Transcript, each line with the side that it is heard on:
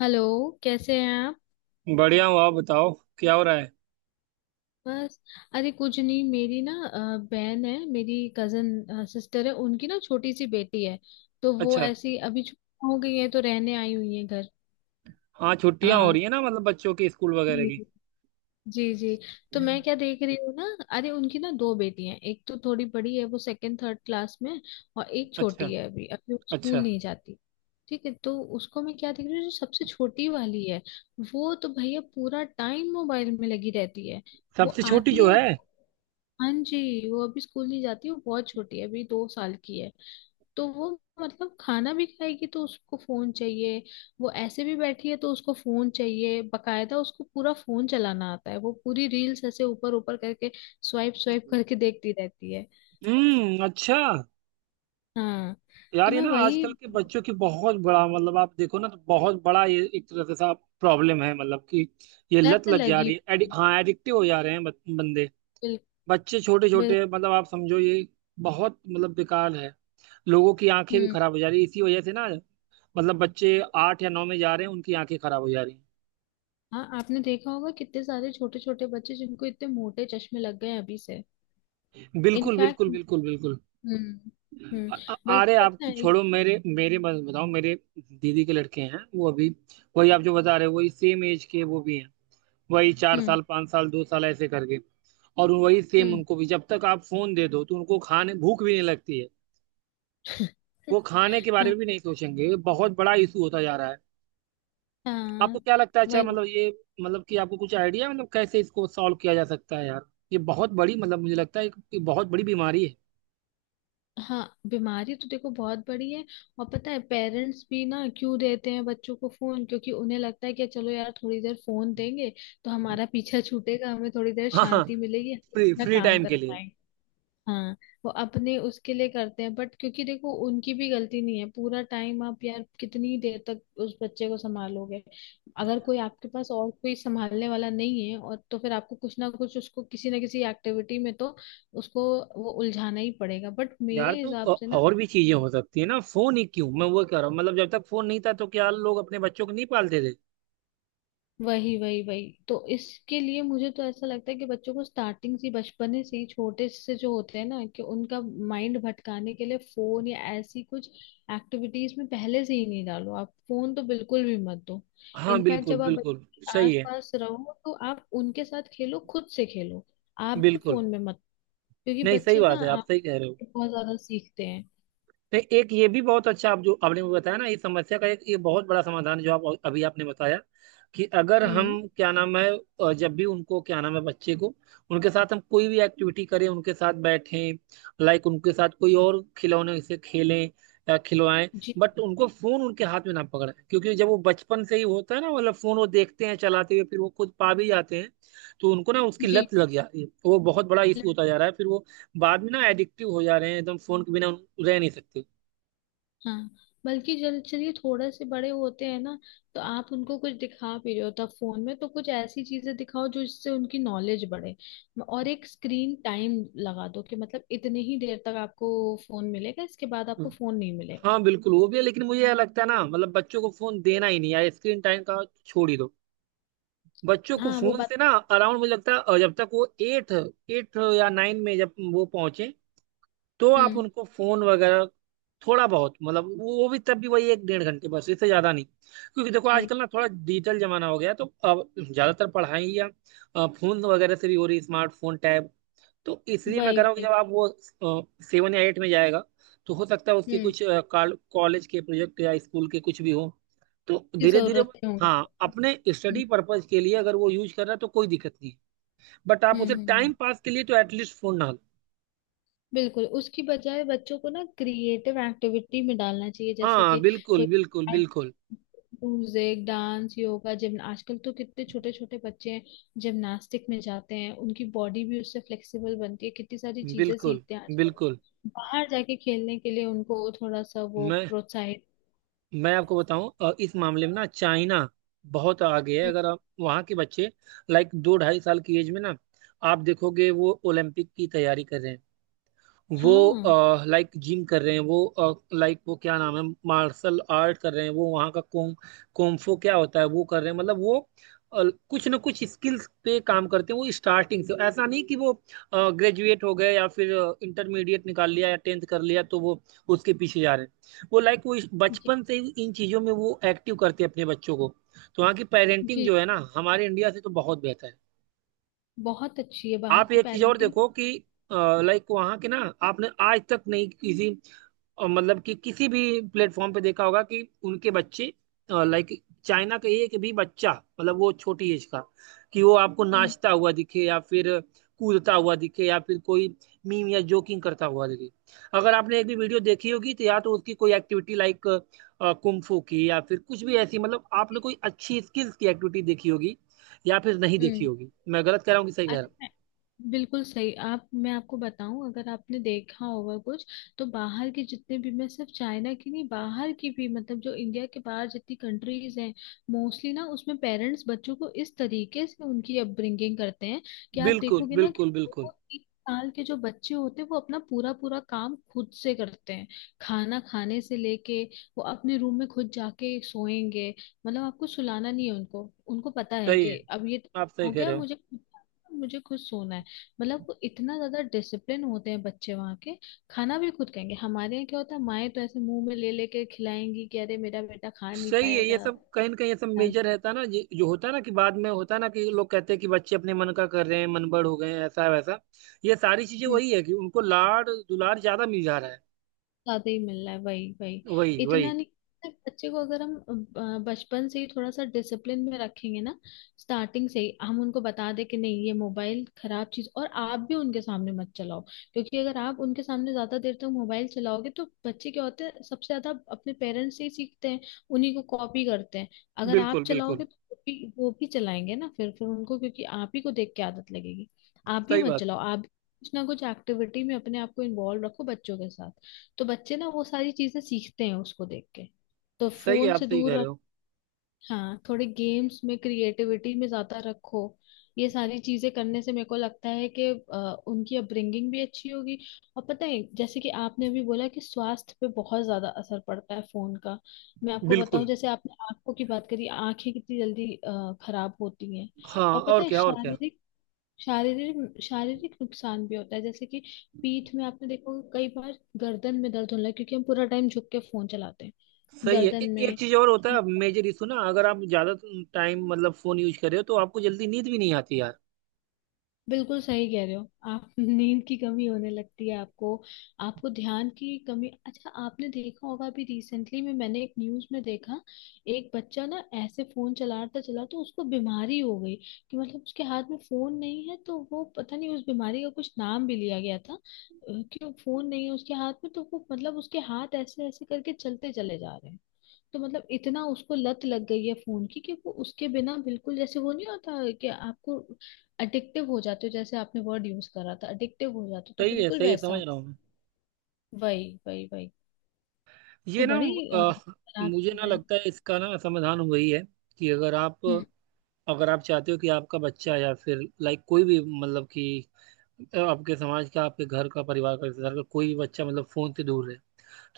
left: Hello. कैसे हैं आप?
right: बढ़िया हूँ। आप बताओ, क्या हो रहा है।
left: बस। अरे कुछ नहीं, मेरी ना बहन है, मेरी कजन सिस्टर है, उनकी ना छोटी सी बेटी है। तो वो
right: अच्छा।
left: ऐसी अभी छुट्टी हो गई है तो रहने आई हुई है घर।
right: हाँ, छुट्टियां हो
left: हाँ
right: रही है ना, मतलब बच्चों की स्कूल वगैरह
left: जी।
right: की।
left: जी जी। तो मैं क्या देख रही हूँ ना, अरे उनकी ना दो बेटियां हैं, एक तो थोड़ी बड़ी है वो सेकंड थर्ड क्लास में है, और एक छोटी
right: अच्छा,
left: है, अभी अभी वो
right: अच्छा।
left: स्कूल नहीं जाती। ठीक है, तो उसको मैं क्या देख रही हूँ, जो सबसे छोटी वाली है वो तो भैया पूरा टाइम मोबाइल में लगी रहती है। वो
right: सबसे छोटी
left: आती
right: जो
left: है।
right: है।
left: हाँ जी, वो अभी स्कूल नहीं जाती, वो बहुत छोटी है, अभी दो साल की है। तो वो, मतलब खाना भी खाएगी तो उसको फोन चाहिए, वो ऐसे भी बैठी है तो उसको फोन चाहिए। बकायदा उसको पूरा फोन चलाना आता है, वो पूरी रील्स ऐसे ऊपर ऊपर करके स्वाइप स्वाइप करके देखती रहती है।
right: हम्म, अच्छा।
left: हाँ। तो
right: यार, ये
left: मैं
right: ना
left: वही,
right: आजकल के बच्चों की बहुत बड़ा, मतलब आप देखो ना, तो बहुत बड़ा ये एक तरह से सा प्रॉब्लम है, मतलब कि ये लत
left: लत
right: लग जा
left: लगी
right: रही है,
left: हुई है।
right: हाँ एडिक्टिव हो जा रहे हैं बंदे।
left: बिल्कुल।
right: बच्चे छोटे
left: बिल्कुल।
right: छोटे, मतलब आप समझो, ये बहुत, मतलब बेकार है। लोगों की आंखें भी
left: हम्म।
right: खराब हो जा रही है इसी वजह से ना। मतलब बच्चे 8 या 9 में जा रहे हैं, उनकी आंखें खराब हो जा रही हैं।
left: हाँ, आपने देखा होगा कितने सारे छोटे छोटे बच्चे जिनको इतने मोटे चश्मे लग गए हैं अभी से।
right: बिल्कुल
left: इनफैक्ट।
right: बिल्कुल बिल्कुल बिल्कुल।
left: हम्म। हम्म।
right: अ- अ- अरे
left: बल्कि
right: आप
left: पता है।
right: छोड़ो, मेरे मेरे बस बताओ, मेरे दीदी के लड़के हैं वो अभी। वही आप जो बता रहे हो, वही सेम एज के वो भी हैं। वही चार
left: हम्म।
right: साल 5 साल, 2 साल ऐसे करके। और वही सेम
left: हम्म।
right: उनको भी, जब तक आप फोन दे दो तो उनको खाने भूख भी नहीं लगती है। वो खाने के बारे
left: हाँ।
right: में भी नहीं सोचेंगे, ये बहुत बड़ा इशू होता जा रहा है। आपको
left: हाँ।
right: क्या लगता है, अच्छा
left: वही।
right: मतलब ये, मतलब कि आपको कुछ आइडिया है मतलब कैसे इसको सॉल्व किया जा सकता है यार। ये बहुत बड़ी, मतलब मुझे लगता है कि बहुत बड़ी बीमारी है।
left: हाँ। बीमारी तो देखो बहुत बड़ी है। और पता है, पेरेंट्स भी ना क्यों देते हैं बच्चों को फोन, क्योंकि उन्हें लगता है कि चलो यार थोड़ी देर फोन देंगे तो हमारा पीछा छूटेगा, हमें थोड़ी देर
right: हाँ हाँ।
left: शांति मिलेगी, हम
right: फ्री
left: अपना
right: फ्री
left: काम
right: टाइम के
left: कर।
right: लिए।
left: हाँ। वो अपने उसके लिए करते हैं, बट क्योंकि देखो उनकी भी गलती नहीं है। पूरा टाइम आप यार कितनी देर तक उस बच्चे को संभालोगे? अगर कोई आपके पास और कोई संभालने वाला नहीं है और, तो फिर आपको कुछ ना कुछ उसको, किसी ना किसी एक्टिविटी में तो उसको वो उलझाना ही पड़ेगा। बट
right: यार,
left: मेरे
right: तो
left: हिसाब से ना,
right: और भी चीजें हो सकती है ना, फोन ही क्यों। मैं वो कह रहा हूँ, मतलब जब तक फोन नहीं था तो क्या लोग अपने बच्चों को नहीं पालते थे।
left: वही वही वही, तो इसके लिए मुझे तो ऐसा लगता है कि बच्चों को स्टार्टिंग से, बचपन से ही, छोटे से जो होते हैं ना, कि उनका माइंड भटकाने के लिए फोन या ऐसी कुछ एक्टिविटीज में पहले से ही नहीं डालो। आप फोन तो बिल्कुल भी मत दो।
right: हाँ
left: इनफैक्ट
right: बिल्कुल
left: जब आप
right: बिल्कुल।
left: बच्चों के
right: सही है।
left: आसपास रहो तो आप उनके साथ खेलो, खुद से खेलो, आप भी
right: बिल्कुल।
left: फोन में मत। क्योंकि
right: नहीं, सही
left: बच्चे
right: बात
left: ना
right: है, आप
left: आप
right: सही कह रहे हो।
left: बहुत ज्यादा सीखते हैं।
right: तो एक ये भी बहुत अच्छा आप जो आपने मुझे बताया ना, इस समस्या का एक ये बहुत बड़ा समाधान है जो आप अभी आपने बताया, कि अगर हम,
left: हम्म।
right: क्या नाम है, जब भी उनको, क्या नाम है, बच्चे को उनके साथ हम कोई भी एक्टिविटी करें, उनके साथ बैठें। लाइक उनके साथ कोई और खिलौने से खेलें या खिलवाएं।
left: जी।
right: बट उनको फोन उनके हाथ में ना पकड़ें, क्योंकि जब वो बचपन से ही होता है ना, मतलब फोन वो देखते हैं चलाते हुए, फिर वो खुद पा भी जाते हैं। तो उनको ना उसकी
left: जी।
right: लत लग जा रही है, वो बहुत बड़ा इशू होता जा रहा है, फिर वो बाद में ना एडिक्टिव हो जा रहे हैं, एकदम फोन के बिना रह नहीं सकते।
left: हाँ, बल्कि जल चलिए, थोड़े से बड़े होते हैं ना, तो आप उनको कुछ दिखा भी रहे हो तब फोन में तो कुछ ऐसी चीजें दिखाओ जो इससे उनकी नॉलेज बढ़े। और एक स्क्रीन टाइम लगा दो कि मतलब इतने ही देर तक आपको फोन मिलेगा, इसके बाद आपको फोन नहीं मिलेगा।
right: हाँ बिल्कुल, वो भी है, लेकिन मुझे यह लगता है ना, मतलब बच्चों को फोन देना ही नहीं यार, स्क्रीन टाइम का छोड़ ही दो। बच्चों को
left: हाँ वो
right: फोन
left: बात।
right: से ना अराउंड, मुझे लगता है जब तक वो एट एट या नाइन में जब वो पहुंचे तो आप
left: हम्म।
right: उनको फोन वगैरह थोड़ा बहुत, मतलब वो भी, तब भी वही एक डेढ़ घंटे बस, इससे ज्यादा नहीं। क्योंकि देखो
left: जी।
right: आजकल ना थोड़ा डिजिटल जमाना हो गया, तो अब ज्यादातर पढ़ाई या फोन वगैरह से भी हो रही, स्मार्टफोन, टैब। तो इसलिए मैं
left: वही
right: कह रहा हूँ कि
left: वही।
right: जब आप वो 7 या 8 में जाएगा तो हो सकता है उसके
left: हम्म।
right: कुछ कॉलेज के प्रोजेक्ट या स्कूल के कुछ भी हो, तो
left: की
right: धीरे धीरे वो,
left: जरूरतें होंगी।
right: हाँ, अपने
left: हम्म,
right: स्टडी पर्पज के लिए अगर वो यूज कर रहा है तो कोई दिक्कत नहीं है, बट आप
left: हम्म।
right: उसे टाइम पास के लिए तो एटलीस्ट फोन ना लो।
left: बिल्कुल, उसकी बजाय बच्चों को ना क्रिएटिव एक्टिविटी में डालना चाहिए, जैसे
right: हाँ
left: कि
right: बिल्कुल
left: कोई
right: बिल्कुल
left: art,
right: बिल्कुल
left: म्यूजिक, डांस, योगा, जिम। आजकल तो कितने छोटे छोटे बच्चे हैं जिमनास्टिक में जाते हैं, उनकी बॉडी भी उससे फ्लेक्सिबल बनती है, कितनी सारी चीजें
right: बिल्कुल
left: सीखते हैं आजकल।
right: बिल्कुल।
left: बाहर जाके खेलने के लिए उनको थोड़ा सा वो
right: मैं
left: प्रोत्साहित।
right: मैं आपको बताऊं, इस मामले में ना चाइना बहुत आगे है।
left: हम्म।
right: अगर आप वहाँ के बच्चे, लाइक दो ढाई साल की एज में ना, आप देखोगे वो ओलंपिक की तैयारी कर रहे हैं। वो
left: हाँ।
right: लाइक जिम कर रहे हैं, वो लाइक वो, क्या नाम है, मार्शल आर्ट कर रहे हैं, वो वहाँ का कुंग कुंफू, क्या होता है वो, कर रहे हैं, मतलब वो अ, कुछ ना कुछ स्किल्स पे काम करते हैं। वो स्टार्टिंग से, ऐसा नहीं कि वो ग्रेजुएट हो गए या फिर इंटरमीडिएट निकाल लिया या टेंथ कर लिया तो वो उसके पीछे जा रहे हैं, वो लाइक वो
left: जी।
right: बचपन से ही इन चीज़ों में वो एक्टिव करते हैं अपने बच्चों को। तो वहाँ की पेरेंटिंग
left: जी।
right: जो है ना, हमारे इंडिया से तो बहुत बेहतर है।
left: बहुत अच्छी है बाहर
right: आप
left: की
right: एक चीज़ और
left: पेरेंटिंग।
right: देखो कि, लाइक वहाँ के ना, आपने आज तक नहीं किसी और, मतलब कि किसी भी प्लेटफॉर्म पे देखा होगा कि उनके बच्चे, लाइक चाइना का एक भी बच्चा, मतलब वो छोटी एज का, कि वो आपको
left: हम्म।
right: नाचता हुआ दिखे या फिर कूदता हुआ दिखे या फिर कोई मीम या जोकिंग करता हुआ दिखे। अगर आपने एक भी वीडियो देखी होगी तो या तो उसकी कोई एक्टिविटी लाइक कुंफू की या फिर कुछ भी ऐसी, मतलब आपने कोई अच्छी स्किल्स की एक्टिविटी देखी होगी, या फिर नहीं देखी
left: हम्म।
right: होगी। मैं गलत कह रहा हूँ कि सही कह रहा
left: अच्छा। बिल्कुल सही आप। मैं आपको बताऊं, अगर आपने देखा होगा कुछ, तो बाहर की, जितने भी, मैं सिर्फ चाइना की नहीं, बाहर की भी मतलब, जो इंडिया के बाहर जितनी कंट्रीज हैं मोस्टली ना, उसमें पेरेंट्स बच्चों को इस तरीके से उनकी अपब्रिंगिंग करते हैं कि
right: हूँ।
left: आप
right: बिल्कुल
left: देखोगे ना कि
right: बिल्कुल बिल्कुल
left: वो तीन साल के जो बच्चे होते हैं वो अपना पूरा पूरा काम खुद से करते हैं। खाना खाने से लेके, वो अपने रूम में खुद जाके सोएंगे। मतलब आपको सुलाना नहीं है उनको, उनको पता है
right: सही
left: कि
right: है,
left: अब ये
right: आप सही
left: हो
right: कह
left: गया
right: रहे हो।
left: मुझे, मुझे खुद सोना है। मतलब वो इतना ज्यादा डिसिप्लिन होते हैं बच्चे वहाँ के। खाना भी खुद खाएंगे। हमारे यहाँ क्या होता है, माएं तो ऐसे मुंह में ले लेके खिलाएंगी कि अरे मेरा बेटा खा नहीं
right: सही है, ये
left: पाएगा।
right: सब कहीं ना कहीं ये सब मेजर रहता है ना, जो होता है ना कि बाद में होता है ना, कि लोग कहते हैं कि बच्चे अपने मन का कर रहे हैं, मनबड़ हो गए हैं, ऐसा वैसा। ये सारी चीजें
left: हम्म।
right: वही है कि उनको लाड दुलार ज्यादा मिल जा रहा है।
left: ज्यादा ही मिल रहा है, वही वही।
right: वही
left: इतना
right: वही।
left: नहीं, बच्चे को अगर हम बचपन से ही थोड़ा सा डिसिप्लिन में रखेंगे ना, स्टार्टिंग से ही हम उनको बता दे कि नहीं ये मोबाइल खराब चीज, और आप भी उनके सामने मत चलाओ। क्योंकि अगर आप उनके सामने ज्यादा देर तक मोबाइल चलाओगे तो बच्चे क्या होते हैं, सबसे ज्यादा अपने पेरेंट्स से ही सीखते हैं, उन्हीं को कॉपी करते हैं। अगर आप
right: बिल्कुल बिल्कुल।
left: चलाओगे तो वो भी चलाएंगे ना, फिर उनको, क्योंकि आप ही को देख के आदत लगेगी। आप भी
right: सही
left: मत
right: बात है।
left: चलाओ, आप भी कुछ ना कुछ एक्टिविटी में अपने आप को इन्वॉल्व रखो बच्चों के साथ। तो बच्चे ना वो सारी चीजें सीखते हैं उसको देख के। तो
right: सही है,
left: फोन
right: आप
left: से
right: सही कह
left: दूर
right: रहे
left: रख,
right: हो।
left: हाँ, थोड़े गेम्स में क्रिएटिविटी में ज्यादा रखो। ये सारी चीजें करने से मेरे को लगता है कि अ, उनकी अपब्रिंगिंग भी अच्छी होगी। और पता है जैसे कि आपने अभी बोला कि स्वास्थ्य पे बहुत ज्यादा असर पड़ता है फोन का, मैं आपको बताऊं,
right: बिल्कुल।
left: जैसे आपने आंखों की बात करी, आंखें कितनी जल्दी खराब होती हैं।
right: हाँ
left: और पता
right: और
left: है,
right: क्या, और क्या।
left: शारीरिक, शारीरिक शारीरिक नुकसान भी होता है, जैसे कि पीठ में, आपने देखो कई बार गर्दन में दर्द होने लगा क्योंकि हम पूरा टाइम झुक के फोन चलाते हैं।
right: सही है,
left: गर्दन
right: एक
left: में।
right: चीज और होता है मेजर इशू ना, अगर आप ज्यादा टाइम, मतलब फोन यूज कर रहे हो तो आपको जल्दी नींद भी नहीं आती यार।
left: बिल्कुल सही कह रहे हो आप। नींद की कमी होने लगती है आपको, आपको ध्यान की कमी। अच्छा आपने देखा होगा, अभी रिसेंटली में मैंने एक न्यूज में देखा, एक बच्चा ना ऐसे फोन चलाता चला तो उसको बीमारी हो गई। कि मतलब उसके हाथ में फोन नहीं है तो वो, पता नहीं, उस बीमारी का कुछ नाम भी लिया गया था कि वो फोन नहीं है उसके हाथ में तो वो मतलब उसके हाथ ऐसे ऐसे करके चलते चले जा रहे हैं। तो मतलब इतना उसको लत लग गई है फोन की कि वो उसके बिना बिल्कुल जैसे वो नहीं होता, कि आपको अडिक्टिव हो जाते हो, जैसे आपने वर्ड यूज करा था अडिक्टिव हो जाते हो तो
right: सही है
left: बिल्कुल
right: सही है,
left: वैसा
right: समझ
left: हो।
right: रहा हूँ।
left: वही वही वही। तो
right: ये ना
left: बड़ी
right: अ,
left: खराब
right: मुझे
left: चीज
right: ना
left: है।
right: लगता है इसका ना समाधान वही है कि अगर आप
left: हम्म।
right: अगर आप चाहते हो कि आपका बच्चा या फिर लाइक कोई भी, मतलब कि आपके समाज का, आपके घर का, परिवार का, रिश्तेदार का कोई भी बच्चा, मतलब फोन से दूर रहे।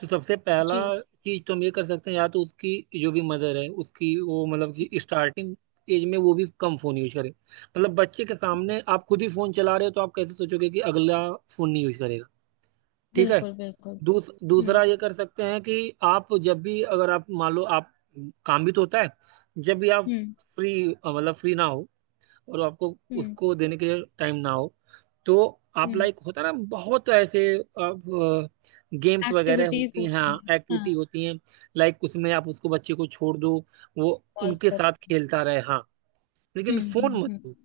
right: तो सबसे पहला
left: जी
right: चीज तो हम ये कर सकते हैं, या तो उसकी जो भी मदर है उसकी वो, मतलब कि स्टार्टिंग एज में वो भी कम फोन यूज करे, मतलब बच्चे के सामने आप खुद ही फोन चला रहे हो तो आप कैसे सोचोगे कि अगला फोन नहीं यूज करेगा। ठीक है।
left: बिल्कुल। बिल्कुल। हम्म।
right: दूसरा ये कर सकते हैं कि आप जब भी, अगर आप मान लो आप, काम भी तो होता है, जब भी आप
left: हम्म।
right: फ्री, मतलब फ्री ना हो, और आपको
left: हम्म।
right: उसको देने के लिए टाइम ना हो, तो आप
left: हम्म।
right: लाइक, होता है ना बहुत ऐसे, अब गेम्स वगैरह
left: एक्टिविटीज
right: होती हैं,
left: होती हैं,
right: हाँ
left: हाँ।
right: एक्टिविटी होती हैं, लाइक उसमें आप उसको बच्चे को छोड़ दो, वो
left: कॉल
right: उनके
left: कर।
right: साथ खेलता रहे, हाँ, लेकिन
left: हम्म।
right: फोन
left: हम्म। हम्म।
right: मत।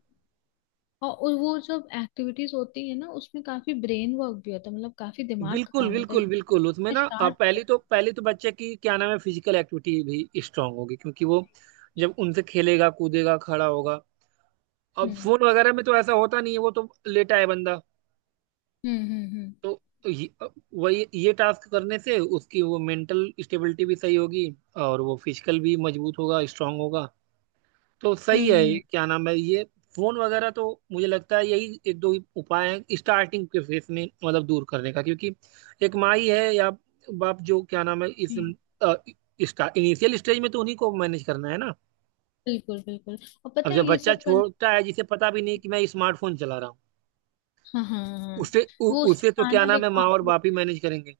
left: और वो जब एक्टिविटीज होती है ना, उसमें काफी ब्रेन वर्क भी होता है, मतलब काफी दिमाग का
right: बिल्कुल
left: काम होता
right: बिल्कुल बिल्कुल, उसमें
left: है,
right: ना
left: शार्प।
right: पहली तो बच्चे की, क्या नाम है, फिजिकल एक्टिविटी भी स्ट्रांग होगी क्योंकि वो जब उनसे खेलेगा, कूदेगा, खड़ा होगा। अब
left: हम्म।
right: फोन वगैरह में तो ऐसा होता नहीं है, वो तो लेटा है बंदा।
left: हम्म। हम्म। हम्म।
right: तो ये, वही ये टास्क करने से उसकी वो मेंटल स्टेबिलिटी भी सही होगी, और वो फिजिकल भी मजबूत होगा, स्ट्रांग होगा। तो सही है,
left: हम्म।
right: क्या नाम है ये फोन वगैरह तो, मुझे लगता है यही एक दो ही उपाय हैं स्टार्टिंग के फेस में, मतलब दूर करने का, क्योंकि एक माई है या बाप, जो क्या नाम है, इस
left: जी
right: इनिशियल स्टेज में तो उन्हीं को मैनेज करना है ना।
left: बिल्कुल बिल्कुल। और
right: अब
left: पता है
right: जब
left: ये
right: बच्चा
left: सब करना,
right: छोटा है, जिसे पता भी नहीं कि मैं स्मार्टफोन चला रहा हूँ,
left: हाँ हाँ हाँ हाँ।
right: उसे,
left: वो उससे
right: उसे तो क्या
left: खाना
right: नाम है,
left: देखो
right: माँ और
left: आपको,
right: बाप ही मैनेज करेंगे।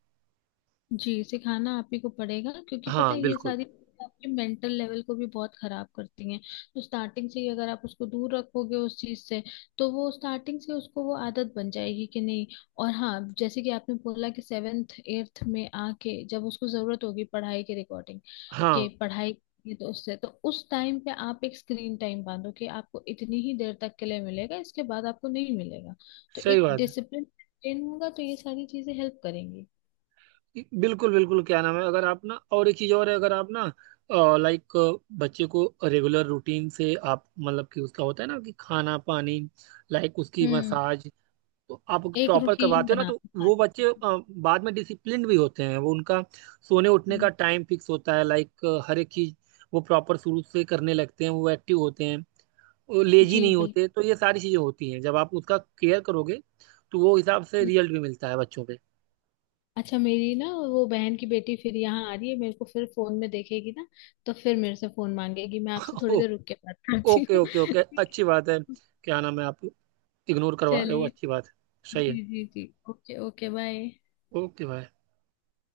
left: जी, सिखाना आप ही को पड़ेगा क्योंकि पता
right: हाँ
left: है ये
right: बिल्कुल।
left: सारी चीजें आपके मेंटल लेवल को भी बहुत खराब करती हैं। तो स्टार्टिंग से ही अगर आप उसको दूर रखोगे उस चीज से, तो वो स्टार्टिंग से उसको वो आदत बन जाएगी कि नहीं। और हाँ जैसे कि आपने बोला कि सेवेंथ एट्थ में आके जब उसको जरूरत होगी पढ़ाई के, रिकॉर्डिंग
right: हाँ।
left: के, पढ़ाई की, तो उससे तो उस टाइम पे आप एक स्क्रीन टाइम बांधो कि आपको इतनी ही देर तक के लिए मिलेगा, इसके बाद आपको नहीं मिलेगा। तो
right: सही
left: एक
right: बात है।
left: डिसिप्लिन होगा, तो ये सारी चीजें हेल्प करेंगी।
right: बिल्कुल बिल्कुल, क्या नाम है, अगर आप ना, और एक चीज और है, अगर आप ना, लाइक बच्चे को रेगुलर रूटीन से आप, मतलब कि उसका होता है ना कि खाना पानी, लाइक उसकी
left: हम्म।
right: मसाज, तो आप
left: एक
right: प्रॉपर
left: रूटीन
right: करवाते हो ना, तो
left: बनाते हैं
right: वो
left: खाने
right: बच्चे
left: की।
right: बाद में डिसिप्लिन भी होते हैं, वो उनका सोने उठने का
left: हम्म,
right: टाइम फिक्स होता है, लाइक हर एक चीज वो प्रॉपर शुरू से करने लगते हैं, वो एक्टिव होते हैं, वो लेजी
left: जी
right: नहीं
left: बिल्कुल।
right: होते। तो ये सारी चीजें होती हैं जब आप उसका केयर करोगे, तो वो हिसाब से
left: हम्म।
right: रिजल्ट भी मिलता है बच्चों पे।
left: अच्छा, मेरी ना वो बहन की बेटी फिर यहाँ आ रही है, मेरे को फिर फोन में देखेगी ना, तो फिर मेरे से फोन मांगेगी। मैं आपसे थोड़ी देर रुक के बात करती
right: ओके
left: हूँ।
right: ओके ओके,
left: ठीक
right: अच्छी बात है।
left: है।
right: क्या नाम है, आप इग्नोर करवा रहे हो,
left: चलिए।
right: अच्छी बात है। सही है।
left: जी जी जी, ओके ओके, बाय।
right: ओके भाई।